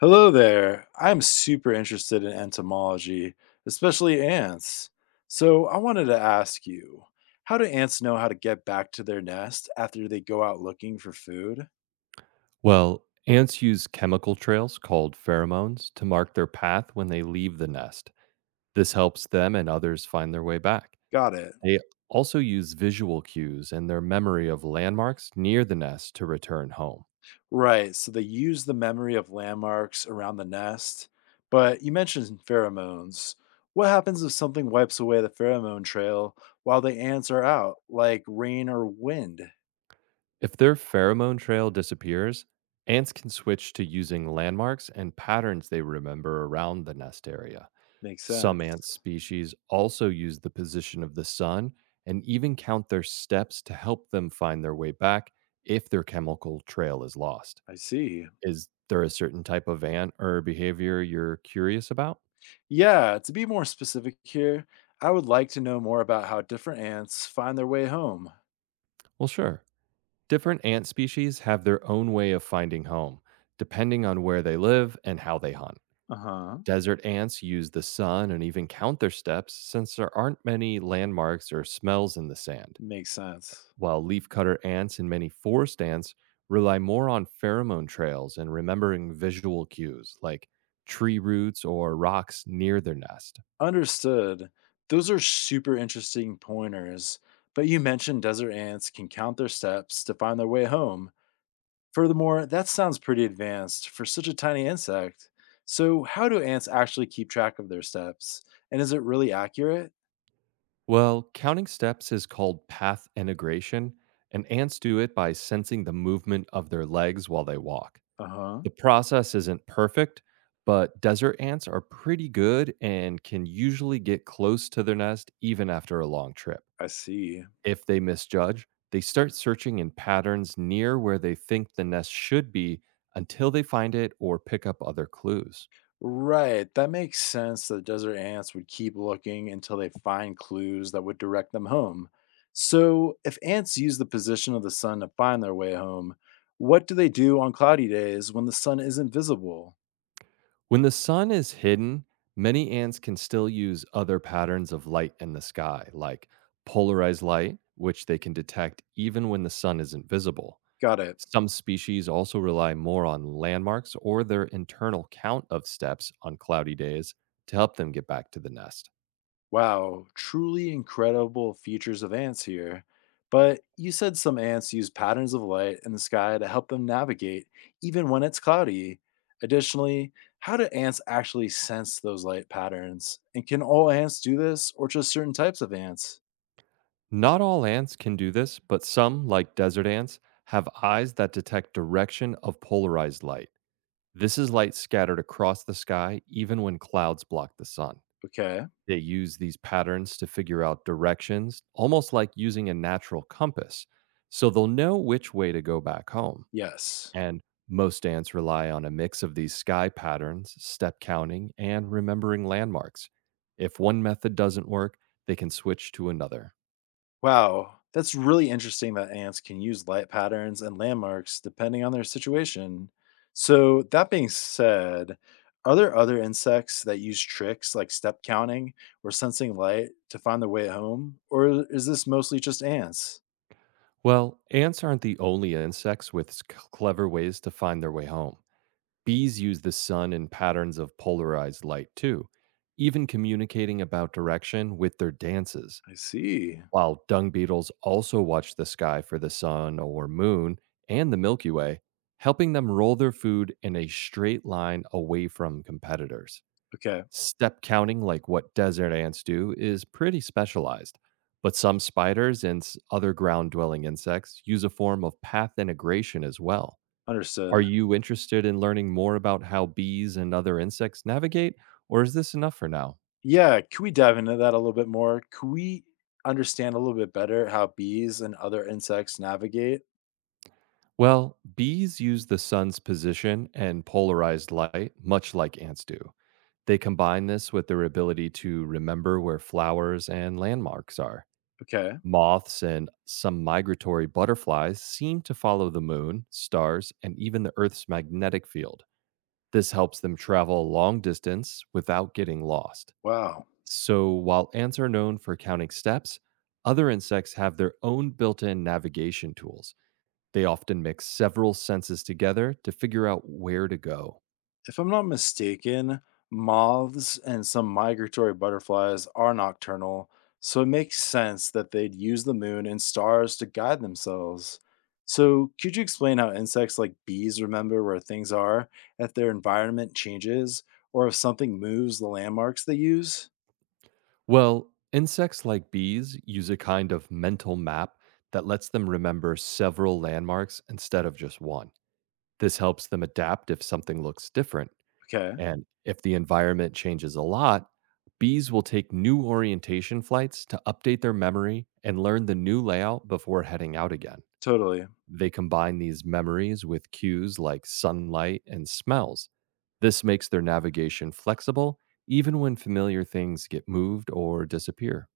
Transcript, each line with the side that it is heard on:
left: Hello there. I'm super interested in entomology, especially ants. So I wanted to ask you, how do ants know how to get back to their nest after they go out looking for food?
right: Well, ants use chemical trails called pheromones to mark their path when they leave the nest. This helps them and others find their way back.
left: Got it.
right: They also use visual cues and their memory of landmarks near the nest to return home.
left: Right. So they use the memory of landmarks around the nest. But you mentioned pheromones. What happens if something wipes away the pheromone trail while the ants are out, like rain or wind?
right: If their pheromone trail disappears, ants can switch to using landmarks and patterns they remember around the nest area.
left: Makes
right: Some ant
left: sense.
right: species also use the position of the sun and even count their steps to help them find their way back if their chemical trail is lost.
left: I see.
right: Is there a certain type of ant or behavior you're curious about?
left: Yeah, to be more specific here, I would like to know more about how different ants find their way home.
right: Well, sure. Different ant species have their own way of finding home, depending on where they live and how they hunt.
left: Uh huh.
right: Desert ants use the sun and even count their steps since there aren't many landmarks or smells in the sand,
left: Makes sense.
right: while leafcutter ants and many forest ants rely more on pheromone trails and remembering visual cues like tree roots or rocks near their nest.
left: Understood. Those are super interesting pointers. But you mentioned desert ants can count their steps to find their way home. Furthermore, that sounds pretty advanced for such a tiny insect. So, how do ants actually keep track of their steps? And is it really accurate?
right: Well, counting steps is called path integration, and ants do it by sensing the movement of their legs while they walk.
left: Uh huh.
right: The process isn't perfect, but desert ants are pretty good and can usually get close to their nest even after a long trip.
left: I see.
right: If they misjudge, they start searching in patterns near where they think the nest should be until they find it or pick up other clues.
left: Right, that makes sense that desert ants would keep looking until they find clues that would direct them home. So, if ants use the position of the sun to find their way home, what do they do on cloudy days when the sun isn't visible?
right: When the sun is hidden, many ants can still use other patterns of light in the sky, like polarized light, which they can detect even when the sun isn't visible.
left: Got it.
right: Some species also rely more on landmarks or their internal count of steps on cloudy days to help them get back to the nest.
left: Wow, truly incredible features of ants here. But you said some ants use patterns of light in the sky to help them navigate, even when it's cloudy. Additionally, how do ants actually sense those light patterns? And can all ants do this, or just certain types of ants?
right: Not all ants can do this, but some, like desert ants, have eyes that detect direction of polarized light. This is light scattered across the sky even when clouds block the sun.
left: Okay,
right: They use these patterns to figure out directions, almost like using a natural compass, so they'll know which way to go back home.
left: yes.
right: And most ants rely on a mix of these sky patterns, step counting, and remembering landmarks. If one method doesn't work, they can switch to another.
left: Wow, that's really interesting that ants can use light patterns and landmarks depending on their situation. So, that being said, are there other insects that use tricks like step counting or sensing light to find their way home? Or is this mostly just ants?
right: Well, ants aren't the only insects with clever ways to find their way home. Bees use the sun and patterns of polarized light too, even communicating about direction with their dances.
left: I see.
right: While dung beetles also watch the sky for the sun or moon and the Milky Way, helping them roll their food in a straight line away from competitors.
left: Okay,
right: Step counting, like what desert ants do, is pretty specialized, but some spiders and other ground dwelling insects use a form of path integration as well.
left: understood.
right: Are you interested in learning more about how bees and other insects navigate, or is this enough for now?
left: Yeah, could we dive into that a little bit more? Could we understand a little bit better how bees and other insects navigate?
right: Well, bees use the sun's position and polarized light, much like ants do. They combine this with their ability to remember where flowers and landmarks are.
left: Okay,
right: Moths and some migratory butterflies seem to follow the moon, stars, and even the Earth's magnetic field. This helps them travel a long distance without getting lost.
left: wow.
right: So, while ants are known for counting steps, other insects have their own built in navigation tools. They often mix several senses together to figure out where to go.
left: If I'm not mistaken, moths and some migratory butterflies are nocturnal, so it makes sense that they'd use the moon and stars to guide themselves. So, could you explain how insects like bees remember where things are if their environment changes or if something moves the landmarks they use?
right: Well, insects like bees use a kind of mental map that lets them remember several landmarks instead of just one. This helps them adapt if something looks different,
left: Okay,
right: and if the environment changes a lot, bees will take new orientation flights to update their memory and learn the new layout before heading out again.
left: totally.
right: They combine these memories with cues like sunlight and smells. This makes their navigation flexible even when familiar things get moved or disappear.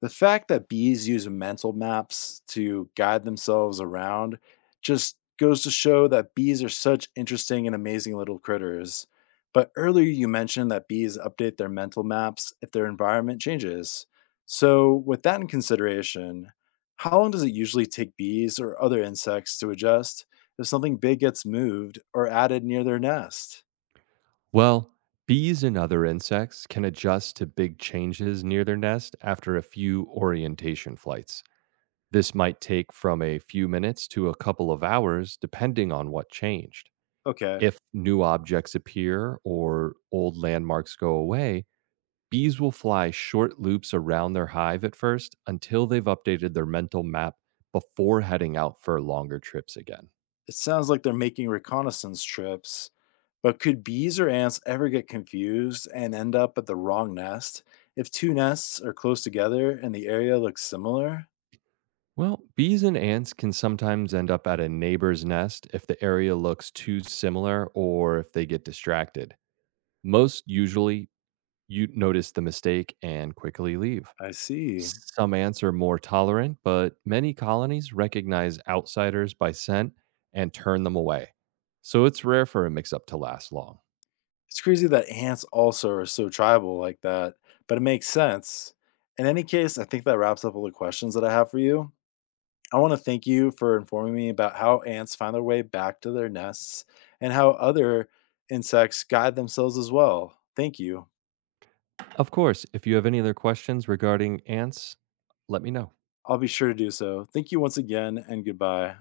left: The fact that bees use mental maps to guide themselves around just goes to show that bees are such interesting and amazing little critters. But earlier you mentioned that bees update their mental maps if their environment changes. So, with that in consideration, how long does it usually take bees or other insects to adjust if something big gets moved or added near their nest?
right: Well, bees and other insects can adjust to big changes near their nest after a few orientation flights. This might take from a few minutes to a couple of hours, depending on what changed.
left: Okay.
right: If new objects appear or old landmarks go away, bees will fly short loops around their hive at first until they've updated their mental map before heading out for longer trips again.
left: It sounds like they're making reconnaissance trips, but could bees or ants ever get confused and end up at the wrong nest if two nests are close together and the area looks similar?
right: Well, bees and ants can sometimes end up at a neighbor's nest if the area looks too similar or if they get distracted. Most usually, you notice the mistake and quickly leave.
left: I see.
right: Some ants are more tolerant, but many colonies recognize outsiders by scent and turn them away. So it's rare for a mix up to last long.
left: It's crazy that ants also are so tribal like that, but it makes sense. In any case, I think that wraps up all the questions that I have for you. I want to thank you for informing me about how ants find their way back to their nests and how other insects guide themselves as well. Thank you.
right: Of course, if you have any other questions regarding ants, let me know.
left: I'll be sure to do so. Thank you once again, and goodbye.